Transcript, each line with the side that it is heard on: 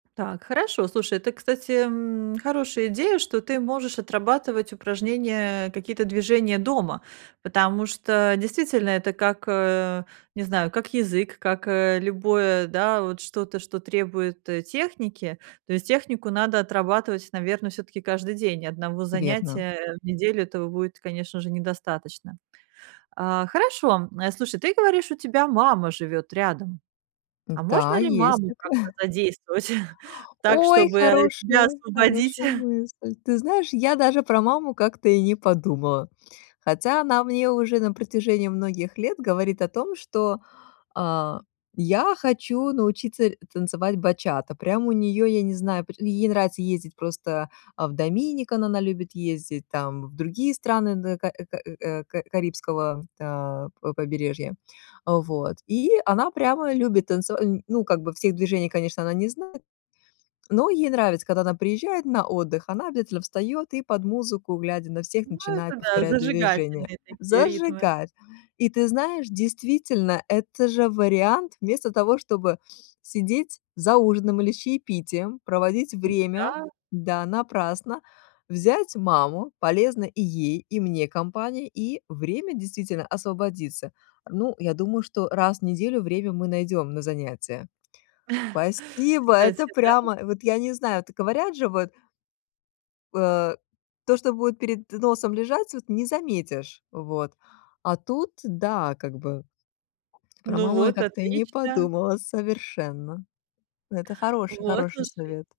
right: Так, хорошо, слушай, это, кстати, м, хорошая идея, что ты можешь отрабатывать упражнения, э, какие-то движения дома. Потому что действительно это как, э, не знаю, как язык, как, э, любое, да, вот что-то, что требует, э, техники. То есть технику надо отрабатывать, наверно, все-таки каждый день. И одного
left: Верно.
right: занятия в неделю этого будет, конечно же, недостаточно. А. Хорошо, а. Слушай, ты говоришь, у тебя мама живёт рядом. А
left: Да,
right: можно ли
left: есть
right: маму
left: такое.
right: как-то задействовать так,
left: Ой,
right: чтобы тебя
left: хорошая,
right: освободить?
left: хорошая мысль! Ты знаешь, я даже про маму как-то и не подумала. Хотя она мне уже на протяжении многих лет говорит о том, что, а: "Я хочу научиться танцевать бачата". Прям у неё, я не знаю, пр и ей нравится ездить просто, э, в Dominican она любит ездить, там в другие страны на ка ка э, ка карибского, э, п побережья. Э. Вот. И она прямо любит танцева ну, как бы всех движений, конечно, она не знает, но ей нравится, когда она приезжает на отдых, она обязательно встаёт и под музыку, глядя на всех,
right: Ну, это
left: начинает
right: да,
left: повторять движения.
right: зажигательные такие ритмы.
left: Зажигает. И ты знаешь, действительно, это же вариант: вместо того, чтобы сидеть за ужином или с чаепитием, проводить
right: Ну
left: время,
right: да.
left: да, напрасно, взять маму. Полезно и ей, и мне компания, и время, действительно, освободится. Ну, я думаю, что раз в неделю время мы найдём на занятия. Спасибо!
right: Кстати,
left: Это
right: да.
left: прямо вот- я не знаю. Так говорят же вот э, то, что будет перед носом лежать, вот не заметишь. Вот. А тут- да, как бы про
right: Ну
left: маму я
right: вот,
left: как-то и не
right: отлично.
left: подумала совершенно. Это хороший,
right: Вот,
left: хороший
right: слушай
left: совет.